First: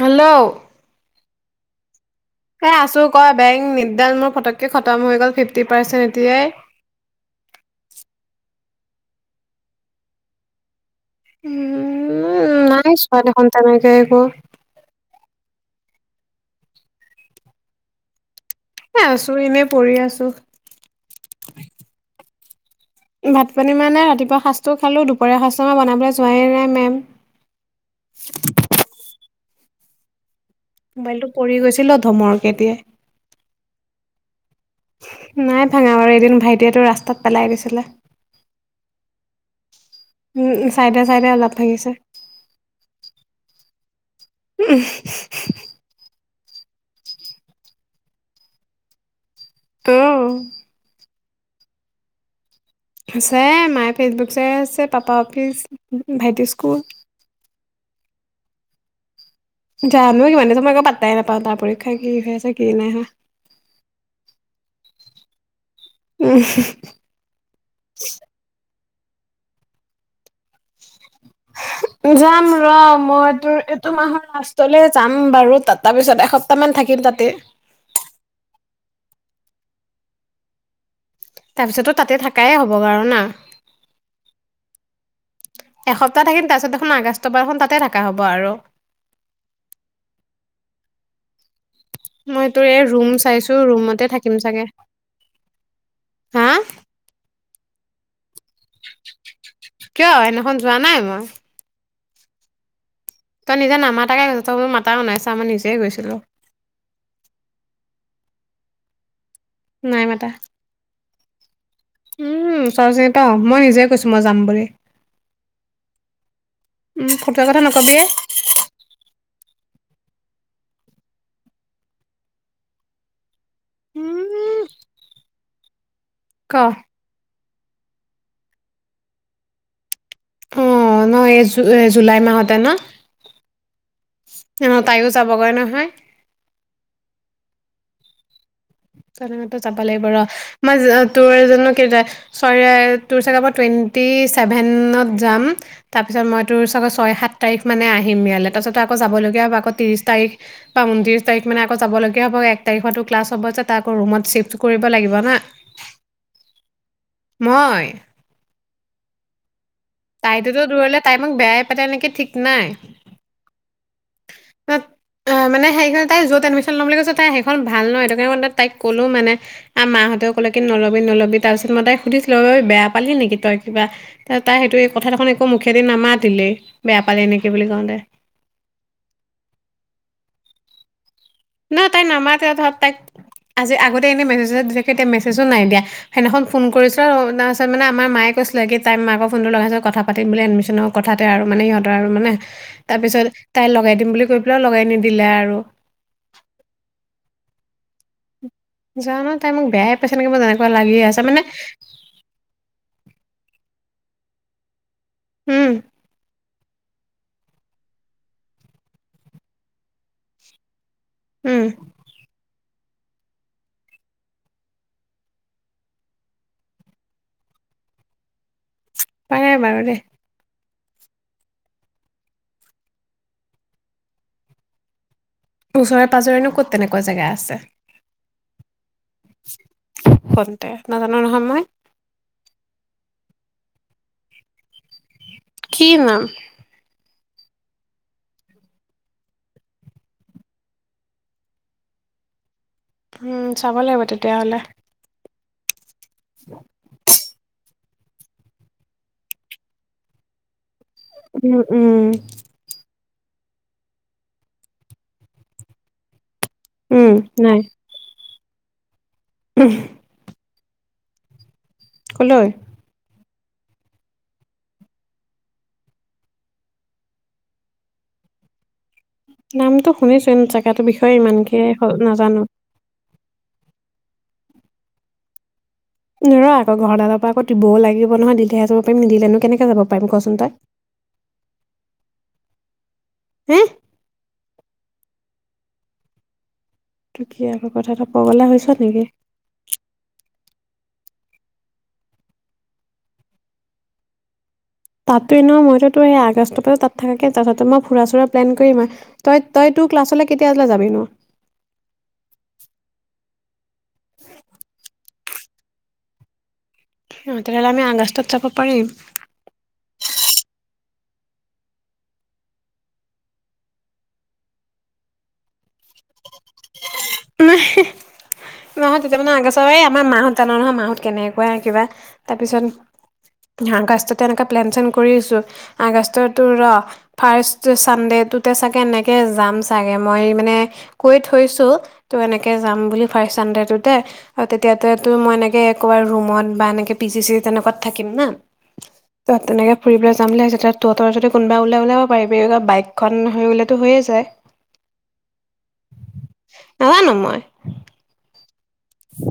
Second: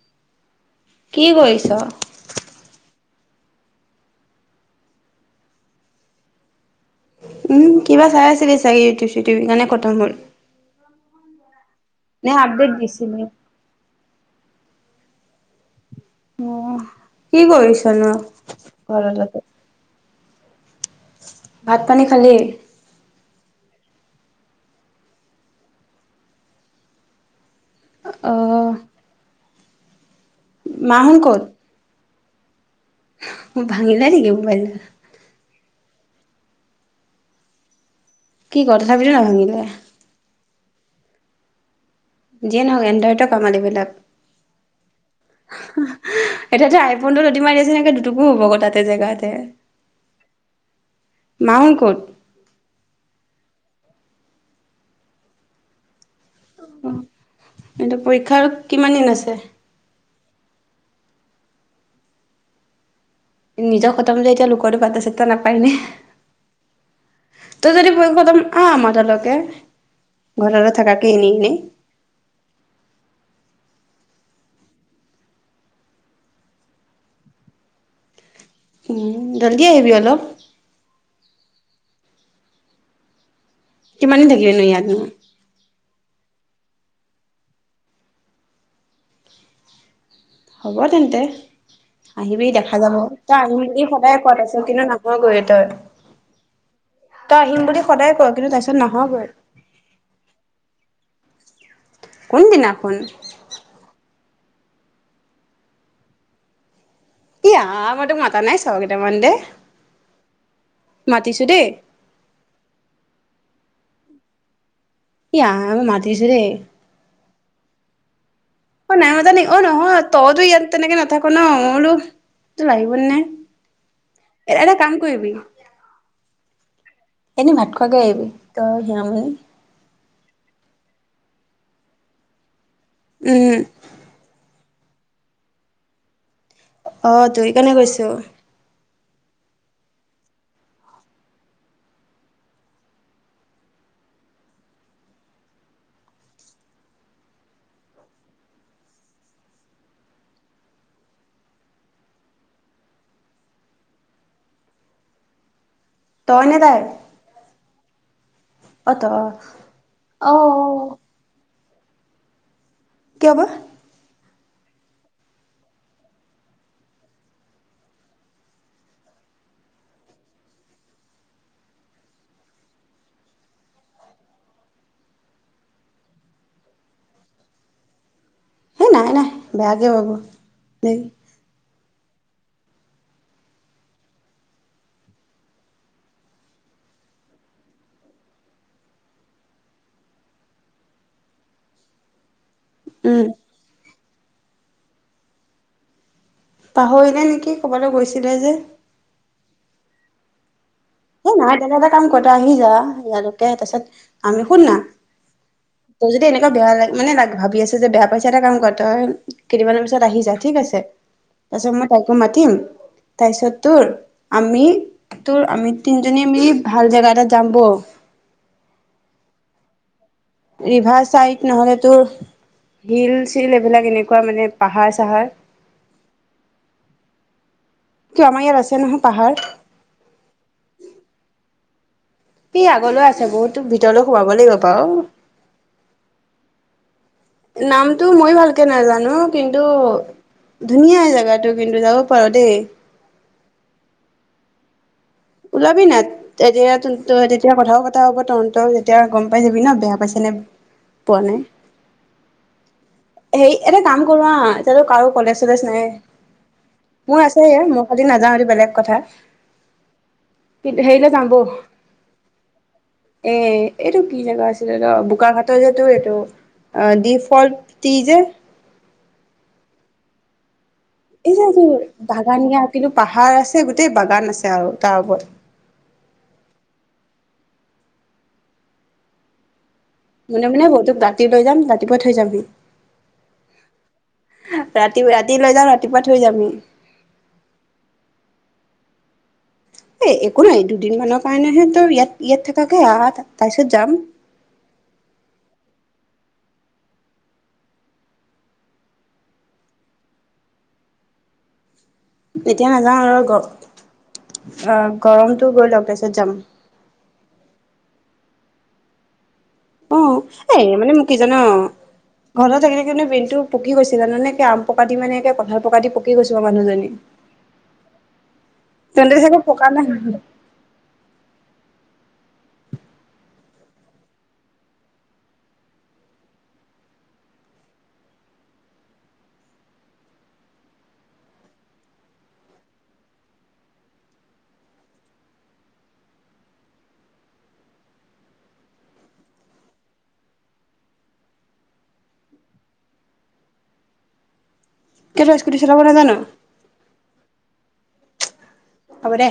Hello. কি কৰিছ। হে আছো ক বেং মোৰক। উম, কিবা চাই আছিলি চাগে ইউটিউব চিটিউবিৰ কাৰণে কটম হ'ল। নে উম, আপডেট নাইছোৱা দিছিলে। এখন তেনেকে একো। অঁ, কি কৰিছ নো? এ, আছো এনেই পঢ়ি আছো। ভাত পানী খালি? ভাত পানী মান নাই ৰাতিপুৱা সাঁজটোও খালোঁ দুপৰীয়া সাঁজমাৰ বনাবলৈ যোৱেই নাই মেম। অঁ। মোবাইলতটো পৰি গৈছিলে। প্ৰথমৰ। ভাঙিল নেকি মোবাইল? নাই। ভাঙা, আৰু এদিন ভাইটিয়েটো ৰাস্তাত পেলাই গৈছিলে। কি কথাত ভাঙিলে। উম, চাইডে চাইদে অলপ ভাগিছে। যিয়ে নহওক এনডয়তো কমাল এইিবিলাক। উম। এতিয়া যে আইফোনটো লদি মাৰিছে তেনেকে দুটোকো হ'ব ক তাতে জেগাতে। অঁ। মা হঁত ক'ত? আছে মায়ে ফেচবুক চাই আছে পাপা অফিচ। ভাইটি স্কুল। কিন্তু পৰীক্ষাৰ কিমান দিন আছে। জানো কিমান দি মই আকৌ পাত্তাই নাপাওঁ তাৰ পৰীক্ষা কি হৈ আছে কি নাই হোৱা। নিজৰ খতম যে এতিয়া লোকৰ টো পাতা চাতা নাপায়নে উম তই যদি খতম আহ আমাক। লকে ঘৰৰত। [unintelligible] যাম ৰ মই তোৰ এইটো মাহত। লাষ্টলে যাম বাৰু তাৰ পিছত এসপ্তাহ মান থাকিম তাতে। উম জলদি আহিবি অলপ। তাৰপিছতো তাতে থাকাই হ'ব বাৰু না। কিমান দিন থাকিবি নো ইয়াত নো। এসপ্তাহ থাকিম তাৰ পিছত দেখোন আগষ্ট পা দেখুন তাতে থাকা হ'ব আৰু। হ'ব তেন্তে। আহিবি মই তোৰ দেখা এই যাব ৰুম তই চাইছো আহিম বুলি ৰুমতে সদায় থাকিম কোৱা আছ চাগে। কিন্তু নাহয়গৈ তই। হা ত আহিম বুলি সদায় কৱ। কিয় এনাখন যোৱা নাই মই। কোনদিনাখন। তই নিজে নামাতাকে গৈছ তই মোৰ মাতাও নাই ছা মই নিজেই গৈছিলো। এয়া আহ মই তোক মাতা নাই চৰ কেইটামান দে। নাই মাতা। মাতিছো দেই। উম চৰ চিনী মই নিজে কৈছো মই যাম বুলি। এয়া মতিছো দেই। ফতোৱা কথা নকবি। অ নাই মতা নেকি অ নহয় তইতো ইয়াত তেনেকে নাথাক ন মই বোলো লাগিব নে। উম এটা কাম। কি কৰিবি। ক। এনেই ভাত খোৱাকে আহিবি তই সিয়ামণী। অ নহ এই জুলাই মাহতে ন। উম ন তাইও যাবগৈ নহয়। অ ত সেইকাৰণে কৈছো। লাগ ৰ মই তোৰ জো তোৰ চাগে ম টুৱেন্টি ছেভেনত যাম তাৰপিছত মই তোৰ চাগে ছয় সাত তাৰিখ মানে আহিম ইয়ালে তাৰপিছতো আকৌ যাব লগীয়া হ'ব আকৌ ত্ৰিশ তাৰিখ বা ঊণত্ৰিশ তাৰিখ মানে আকৌ যাব লগগীয়া হ'ব এক তাৰিখো ক্লাছ হ'ব। এটা আকৌ ৰুমত চিফট কৰিব লাগিব হা। তই এনে তাই নযায়। মই। অ তই। অ তাইতেতো দূৰিলে তাই মাক বেয়াই। ত এনেকে ঠিক নাই্ কি হব! মানে সেইখনে তাই য'ত এডমিশ্যন ল'ম বুলি কৈছ তাই সেইখন ভাল নহয় সেইটো কাৰণে তাইক কলো মানে মাহঁতেও ক'লে কি নলবি নলবি তাৰপিছত মই তাইক সুধিছিলো বেয়া পালি নেকি তই কিবা ত তাই সেইটো কথা দে একো মুখেদি নামাতি দলেই বেয়া পালে এনেকে বুলি কওঁতে। সেই নাই নাই বেয়া কিয় হৈ গল। ন তাইক নামাতে ধৰক তাইক আজি আগতে এনেই মেছেজত দি থাকেতি মেছেজো নাইয়া সেইদিনাখন ফোন কৰিছিলো আৰু তাৰপিছ মানে আমাৰ মায়ে কৈছিলে কি তাই মাকৰ ফোনটো লগাইত কথা পাতিম বুলি এডমিশ্যননৰ কথাতে আৰু মানে সিহঁৰ আৰু মানে। তাৰ উম পিছত তাই লগাই দিম বুলি। গৈ পেলাই লগাই নিদিলে আৰু। পাহৰিনে নেকি কৰ'ৰবালাত গৈছিলে যে। জানো তাই মোক বেয়াই পাইছে নেকি মই জানো। সেই নহয় তেনে এটা কাম কৰতে আহি যা ইয়ালৈকে তাৰ পিছত। আমি শুন না। উম তোৰ যদি এনেকুৱা বেয়া লাগে। মানে ভাবি আছো যে বেয়া পাইছো এটা কাম কৰ তই কেইদ মানৰ পিছত আহি যায় ঠিক আছে। তাৰ উম পিছত মই তাকেই মাতিম। তাৰপিছত তোৰ আমি তোৰ আমি। তিনিজনী মিলি ভাল জেগা এটাত যাম বল। নোৱাৰো দেই। ৰিভাৰ চাইড নহ'লেতো হিল চিল এইবিলাক এনেকুৱা মানে পাহাৰ চাহাৰ। ওচৰে পাজৰেনো কত তেনেকুৱা জেগা আছে কিয় আমাৰ ইয়াত আছে নহয় পাহাৰ কতে নাজানো নহয় মই। সআগলৈ আছে বহুতো ভিতৰলৈ সোমাব লাগিব। বাৰু কি নাম? নামটো মই ভালকে নাজানো কিন্তু ধুনীয়া জোগাতটো কিন্তু যাব পাৰো দেই। চাব লাগিব তেতিয়াহ'লে। ওলাব নাই, তেতিয়া তেতিয়া কথাও পাতিম। তই আকৌ তহঁতেও তেতিয়া গম পাই যাবি ন বেয়া পাইছে নে, উম উম। সেই এটা কাম কৰো আ এতিয়াাতো কাৰো কলেজ চলেজ নাই। উম মোৰ আছে নাই মই খালি নাযাওঁ। বেলেগ কথা। উম। কি সেইলে যাওঁ বৈ। কলৈ। এ এইটো কি জেগা আছিলে বোকাঘাটৰ যেটো এইটো ডিফল্টটি যে, নামটো শুনিছো চাগে, এই যে, এইোৰ বাগানিয়া কিন্তু পাহাৰ আছে গোটেই, বাগান আছে আৰু তাৰ ওপৰত নোৱাৰো আকৌ ঘৰদালৰ পৰা আকৌ দিবও লাগিব নহয় দিলেহে যাব পাৰিম নিদিলেনো কেনেকে যাব। পাৰিম কচোন মনে তই মনে মই তোক ৰাতি লৈ যাম ৰাতিপুৱাই থৈ যাম হি, [unintelligible] হা। ৰাতি ৰাতি লৈ যাাম ৰাতিপুৱা থৈ যাম সি। তই কি এইবোৰ কথাত ও পগলা হৈছ নেকি? এ একো নাই দুদিনমানানৰ কাৰণেহে তো ইয়াত ইয়াত থাকাকে আহ তাৰ পিছত যাম। তাতো ন মইতো তোৰ সেই আগষ্টৰ পৰা তাত থকা কে তাৰপিছত মই ফুৰা চুৰা প্লেন কৰিম আৰু তই তই তোৰ ক্লাছলৈ কেতিয়ালৈ যাবি নো? এতিয়া নাযাওঁ আৰু গপ অ, গৰমটো গৈ' লওক তাৰপিছত যাম। আহ তেতিয়াহ'লে আমি আগষ্টত যাব পাৰিম। অঁ, এ মানে মকি জান ঘৰতৰত থাকিল কি ব্ৰেইনতটো পকি গৈছিল জানো আম পকা দি মানে কঁঠাল পকা দি পকি গৈছো মানুহজনী। হে হে মা হত তেন্তে তেতিয়া মানে চাগে আগৰ পকা নাই আমাৰ মা হত জানোঁ নহয় মা হত কেনেকুৱা কিবা, তাৰপিছত আগষ্টতে এনে প্লেন চেলেন কৰি আগষ্টতো ৰ ফাৰ্ষ্ট ছানডে টোতে চাগে এনেকে যাম চাগে মই মানে কৈ থৈছো। ত' এনেকে যাম বুলি ফাৰ্ষ্ট ছানডে টোতে আৰু তেতিয়াতে তো মই এনেকে কবাৰ ৰুমত বা এনেকে পি জি চি তেনেকুৱত থাকিম না ত তেনেকে ফুৰিবলৈ যাম বুলি ভাব তহঁতৰ যদি কোনোবা ওলাই ওলিয়াব পাৰিবি বাইকখন হৈ উলালে টো হৈয়ে যায়। কি তই স্কুটি চলাব নাজান নাজানো মই। হ'ব দে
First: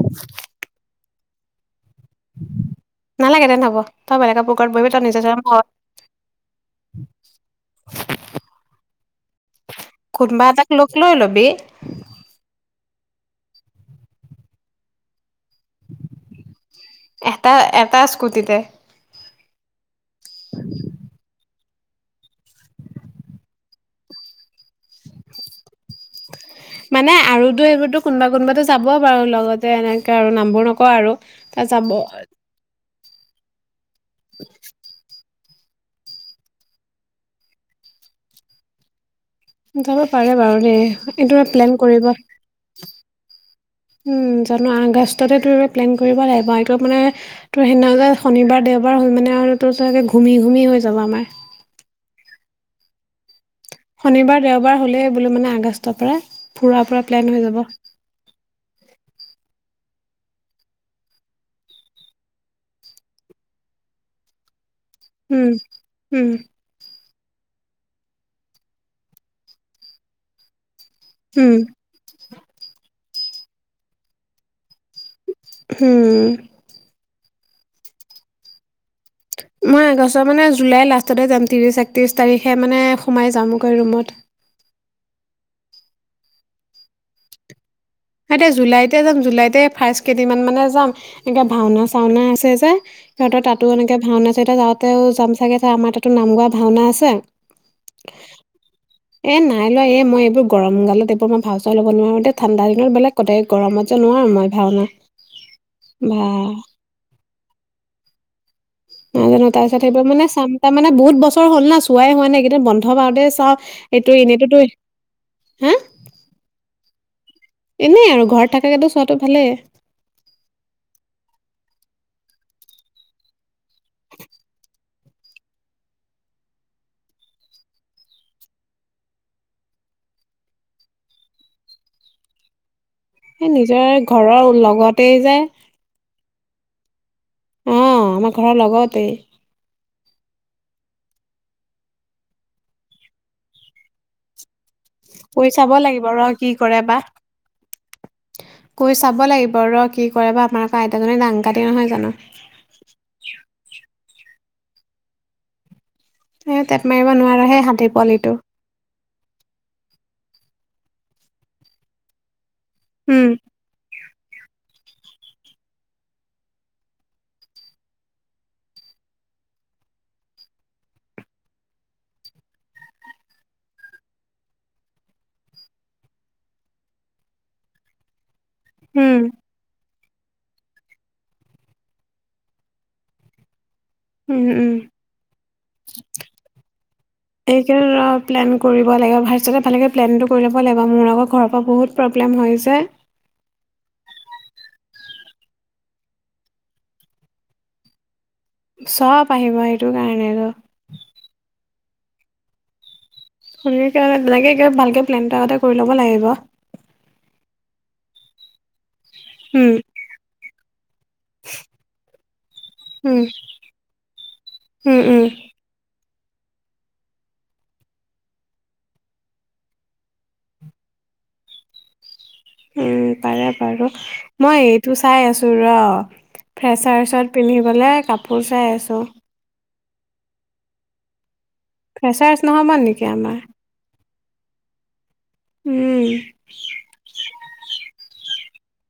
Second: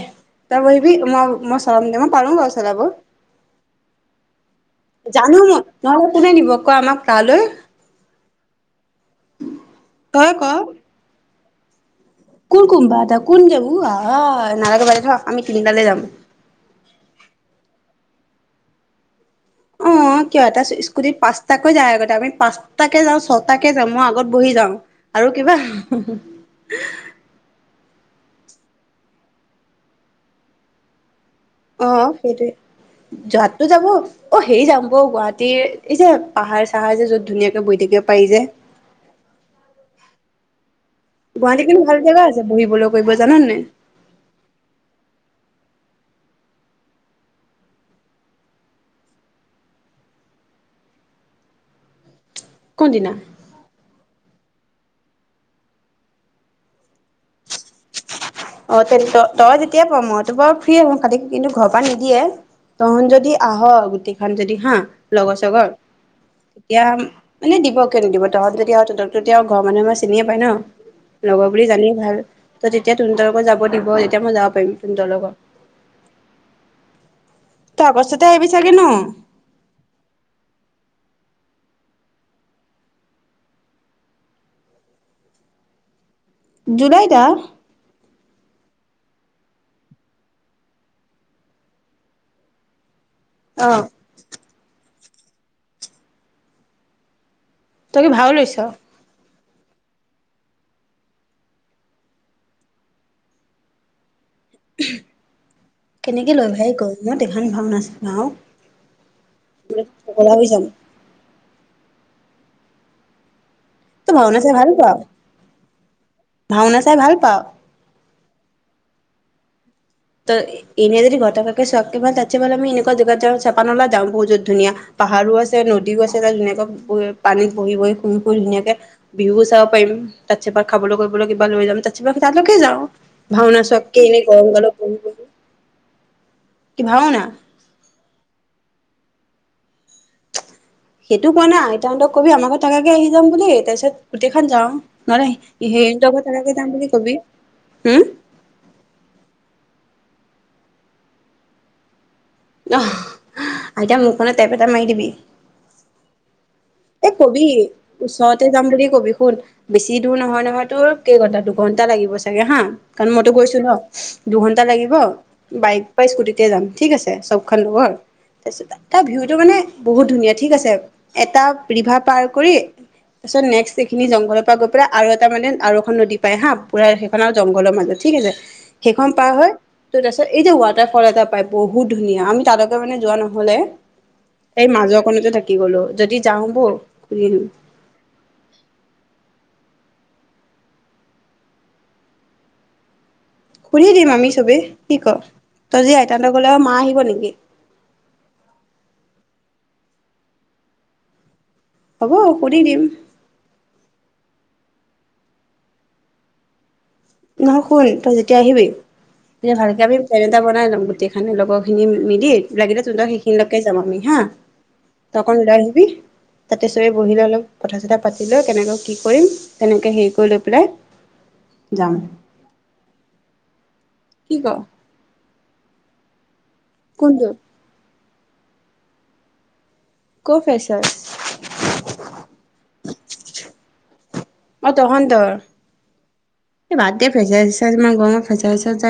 তই বহিবি। মই মই চলাম। মই পাৰো বাৰু চলাব, নালাগে তেন্তে হ'ব তই বেলেগৰ পুকৰত বহিবি তই নিজে জানো চলাবি, মই নহলে কোনে নিব ক আমাক তালৈ তই ক। কোনোবা এটাক লগ লৈ [unintelligible] কোঁন কোনবা এটা কোন যাব, আহ নালাগে যাবলে থ। আমি তিনিটালে যাম এটা এটা। ইস্ক্যুতিতে। অ, কিয় এটা স্কুটিত পাঁচ। তাতকৈ যায় আগতে আমি পাঁচটাকে যাওঁ, ছটাকে যাওঁ মই আগত বহি যাওঁ আৰু কিবা। মানে, আৰুতো এইবোৰতো কোনোবা কোনোবাটো যাব বাৰু লগতে এনেকে আৰু নামবোৰ নকওঁ আৰু। তা অ, যাব সেইটোৱে যোৱাততটো যাব অ সেৰি যাম বৈ গুৱাহাটী। এই যে, পাহাৰ চাহাৰ যে যত ধুনীয়াকে বৈ থাকিব পাৰি যে। যাব পাৰে বাৰু দেই। এইটো গুৱাহাটী প্লেন কিন্তু ভাল কৰিব, জেগা আছে বহিবলৈ কৰিব জান নাই উম জানো আগষ্টতে। প্লেন কৰিব লাগিব, এইটো মানে তোৰ সেইদিনা যে শনিবাৰ দেওবাৰ হ'ল মানে আৰু তোৰ চাগৈ ঘুমি ঘুমি হৈ যাব আমাৰ। কোনদিনা? শনিবাৰ দেওবাৰ হ'লেই বোলো মানে আগষ্টৰ পৰা ফুৰাৰ পৰা প্লেন হৈ যাব। অ, ত তই যেতিয়াই পাৰ মইতো বাৰু ফ্ৰী আহো খালি কিন্তু ঘৰ পৰা নিদিয়ে তহন যদি আহ গোটেইখন যদি হা। লগৰ উম চগৰ, উম এতিয়া। মানে দিব কিয় নিদিব তহঁ যতি তহততি আৰু ঘৰ মানুহ আমাৰ চিনিয়ে পাই ন। লগৰ উম বুলি জানিয়ে ভাল। ত, তেতিয়া। সুন্দৰ কৰি যাব দিব তেতিয়া মই যাব পাৰিম। তহঁতৰ লগত। হম। তাৰ পাছতেচতে আহিবি চাগে ন? মই এগছৰ মানে জুলাই লাষ্টতে যাম ত্ৰিশ একত্ৰিশ তাৰিখে মানে সোমাই যামগৈ ৰুমত। জুলাইত আহ। মই এতিয়া জুলাইতে যাম, জুলাইতে ফাৰ্ষ্ট কেইদিনমান মানে যাম এনেকে ভাওনা চাওনা আছে যে। সিহঁৰ অ তাতো এনেক ভাওনা যাওঁ। যাম চাগৈ ত আমাৰ তাতো নাম গোৱা ভাওনা আছে। তই কি ভাও লৈছ? এ, নাই লোৱা এ মই এইবোৰ গৰম গালত এইবোৰ মই ভা চা ল'ব নোৱাৰো এ ঠাণ্ডা। বেলেগ কথা এই গৰম যে নোৱাৰো মই। ভাওনা কেনেকে লৈ বা ভাই গল মই দেখান ভাও নাছিলো আৰু। নাজানো তাৰপিছত সেইব মানে চামটা মানে বহুত। বছৰ হল না, চোৱাই হোৱা নাই এইকেইদিন বন্ধ বাৰতে চাওঁ। ত এইটো 'ভাওনা চাই এনেইতোতো ভাল পাও? হা ভাওনা চাই ভাল পাও? এনেই আৰু ঘৰত থাকাকেতো চোৱাটো ভালেই। ত' এনেই যদি ঘটাকাকে চোৱাতকে ভাল তাটচে ভাল আমি এনেকুৱা জেগাত যাওঁ চাপা -নলা যাও যত বহুত ধুনীয়া, পাহাৰো আছে, নদীও আছে তাত ধুনীয়াকৈ পানীত বহি- বহি শুই -ফুই ধুনিয়াকে বিহুও চাব পাৰিম তাত চেপা খাবলৈ কৰিবলৈ কিবা লৈ যাম তাত চেপা তালৈকে যাওঁ। ভাওঁনা চোৱাতকে এনেই গৰম খনত। তে যায়। কি ভাওনা? অহ ' আমাৰ ঘৰৰ লগতে। সেইটো কোৱা নাই আইতা হন্তক কবি আমাৰ ঘৰত থাকাকে আহি যাম বুলি তাৰপিছত গোটেইখন যাওঁ নহ'লে কৈ চাব লাগিব সিহঁতৰ ঘৰত ৰ' কি থাকাকে যাম কৰে বুলি বা কবি। হুম? কৈ চাব লাগিব ৰ' কি কৰে বা আমাৰ আকৌ আইতাজনী দাংকাটি নহয় জানো। আহ, আইতা মোক কনে টেপ এটা মাৰি দিবি। এ টেপ অ মাৰিব নোৱাৰা 'কবি সেই হাতী পোৱালিটো ওচৰতে যাম বুলি কবি শুন, বেছি দূৰ নহয়। তোৰ কেই ঘন্টা, দুঘন্টা লাগিব চাগে হা, কাৰণ উম মইতো গৈছো ন দুঘন্টা লাগিব। বাইক বা স্কুটিতে যাম ঠিক আছে চবখন লগৰ তাৰপিছত তাৰ ভিউটো মানে বহুত ধুনীয়া ঠিক আছে এটা, ৰিভা পাৰ কৰি তাৰ পিছত নেক্সট এইখিনি জংঘলৰ পৰা গৈ পেলাই আৰু এটা মানে আৰু এখন নদী পায় হা, পুৰা সেইখন আৰু জংঘলৰ মাজত ঠিক আছে, সেইখন উম পাৰ হয়, ত 'তাৰপিছত এই যে ৱাটাৰফল এটা পাই বহুত ধুনীয়া আমি তালৈকে মানে যোৱা নহলে, এই মাজৰখনতে থাকি গলো, যদি, যাওঁ বৌ ঘূৰি আহিম এইকাৰণে প্লেন কৰিব লাগে ফাৰ্ষ্টতে ভালকে, - প্লেনটো কৰি ল'ব লাগিব মোৰ লগত ঘৰৰ পৰা বহুত প্ৰব্লেম হৈ যে, সুধি দিম আমি চবেই কি ক' তই যি আইতা হঁত গলে মা আহিব নেকি? চব আহিব সেইটো কাৰণে আৰু, হ'ব সুধি দিম। [unintelligible] নহয় শুল তই যেতিয়া আহিবি, - তেতিয়া উম, ভালকে আমি প্লেন এটা বনাই লম গোটেইখানি লগৰ খিনি মিলি লাগিলে তুহনতক উম, সেইখিনিলৈকে যাম আমি হা, উম, তই উম, অকন ওলাই আহিবি। তাতে চবেই বহিলৈ অলপ কথা- চিথা পাতি লৈ কেনেকৈ কি কৰিম তেনেকে হেৰি কৰি লৈ পেলাই, যাম। উম, পাৰে বাৰু কি ক মই এইটো চাই আছো। ৰ', কোনটো ফ্ৰেছাৰছত পিন্ধিবলে কাপ, কাপোৰ চাই আছোঁ। কৰ ফ্ৰেচাৰচ? ফেচাৰচ নহ'ব নেকি আমাৰ। অ ' তহঁতৰ উম, এ', বাদ দে ফ্ৰেছাচ -জেছাচ ইমান গৰমত। আচ্ছা আচ্ছা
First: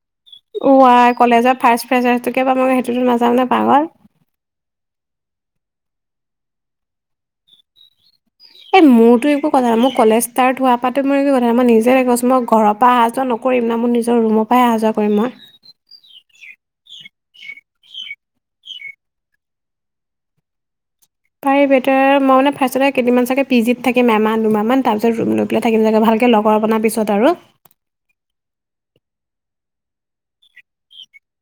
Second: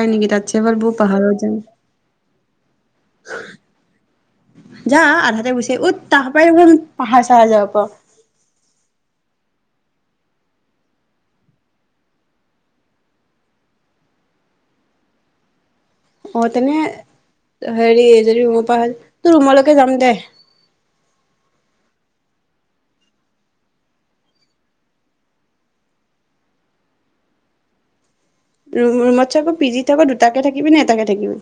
ওৱা কলেজৰ ফাছ ফেছাচটোকে বা মই সেইটোতো নাযাওঁ নে পাগল। যা আধাতে গুচি উত তাৰ পৰাই পাহাৰ চাহাৰ যাব পাৰ এই মোৰতো একো কথা নাই মোৰ কলেজ ষ্টাৰ্ট হোৱাৰ পা তো মোৰ একো কথা নাই মই নিজে কৈছোঁ মই ঘৰৰ পৰা অহা যোৱা নকৰিম না মোৰ নিজৰ ৰুমৰ পৰাহে অহা যোৱা কৰিম মই। অ তেনে হেৰি যদি ৰুমৰ পৰা হয় তোৰ ৰুমলৈকে যাম দে। পাৰি বেটাৰ মই মানে ফাৰ্ষ্টতে কেইদিনমান চাগে পি জিত থাকিম এমাহ দুমাহমান তাৰপিছত ৰুম লৈ পেলাই থাকিম চাগে ভালকে লগৰ বনাৰ পিছত আৰু ৰুমত চকৌ পিজি থাকো দুটাকে থাকিবি নে এটাকে থাকিবি?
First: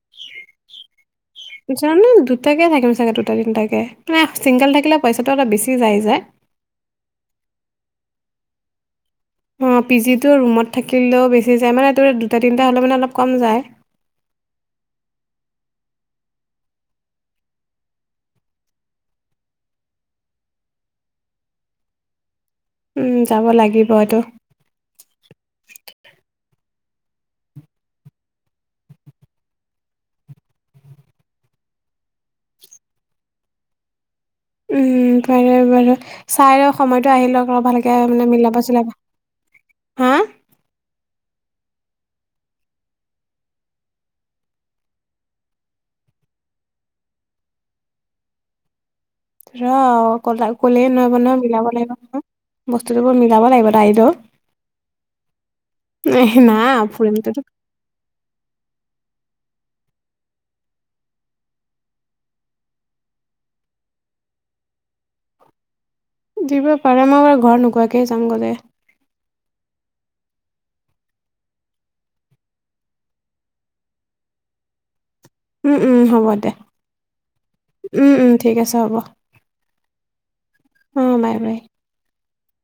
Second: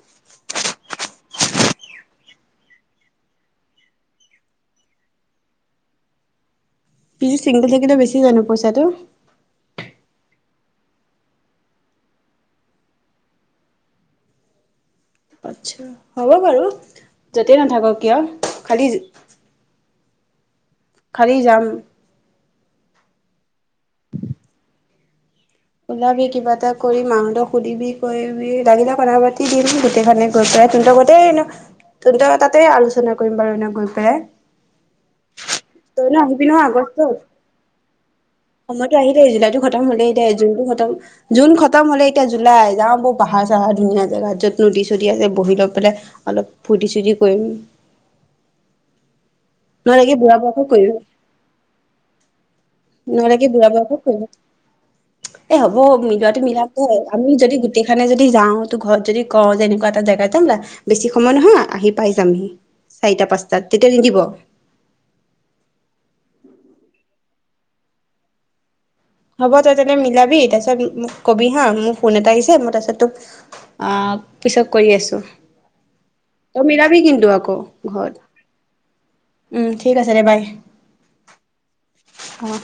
জানোঁ দুটাকে থাকিম চাগে, দুটা তিনিটাকে মানে চিংগল থাকিলে পইচাটো অলপ বেছি যায় যে। পি জিত চিংগল থাকিলে বেছি যায় ন পইচাটো? অ পি জিটো ৰুমত থাকিলেও বেছি যায় মানে এইটো দুটা তিনিটা হ'লে মানে অলপ কম যায় আচ্ছা হ'ব বাৰু যাতেই নাথাকক কিয় খালি। খালি যাম উম যাব লাগিব টো। ওলাবি কিবা এটা কৰি মাহতক সুধিবি কৈবি লাগিলে কথা পাতি দিম গোটেই খনে গৈ পেলাই তহত গোতেই ত ত তাতে আলোচনা কৰিম বাৰু এনেক গৈ পেলাই। উম বাৰে বাৰে তই ন আহিবি চাই নহয় ৰ আগষ্টত সময়তো আহিলক ৰ ভালকে। মানে মিলাব চিলাব সময়তো আহিলেই, জুলাইটো খতম হলেই হা দে জুনতটো খতম জুন খতম হলেই, এতিয়া জুলাই যাওঁ বৌ পাহাৰ চাহাৰ ধুনীয়া জেগাত যত নদী চদী আছে বহি লৈ পেলাই অলপ ফূৰ্তি চূৰ্তি কৰিম। ৰ নহলে কি বুঢ়া কলা বয়সক ক'লেই কৰিম, নহ'ব নহয় মিলাব লাগিব নহয় বস্তুটো বোৰ মিলাব নহলেকি বুঢ়া লাগিব বয়সক তাইতো ফুৰিব? এ হব মিলোৱাটো মিলাম ত, নাই আমি ফুৰিমটোতো যদি গোটেই খানে যদি যাওঁ, তোৰ ঘৰত যদি কওঁ যেনে বা এটা জেগাত যাম, বেছি সময় নহয় আহি পাই যামহি চাৰিটা পাঁচটাত তেতিয়া নিদিব? নিদিব পাৰে। মই ব ঘৰত নোকোৱাকেহে যাং গ'লে। হ'ব তই তেনে মিলাবি তাৰপিছত মোক কবি হা। মোৰ ফোন এটা আহিছে মই তাৰপিছত তোক আহ পিছত কৰি আছো উম উম হ'ব দে তই মিলাবি কিন্তু আকৌ। উম ঘৰত উম ঠিক আছে হ'ব উম ঠিক আছে দে বাই। অঁ বাই বাই অ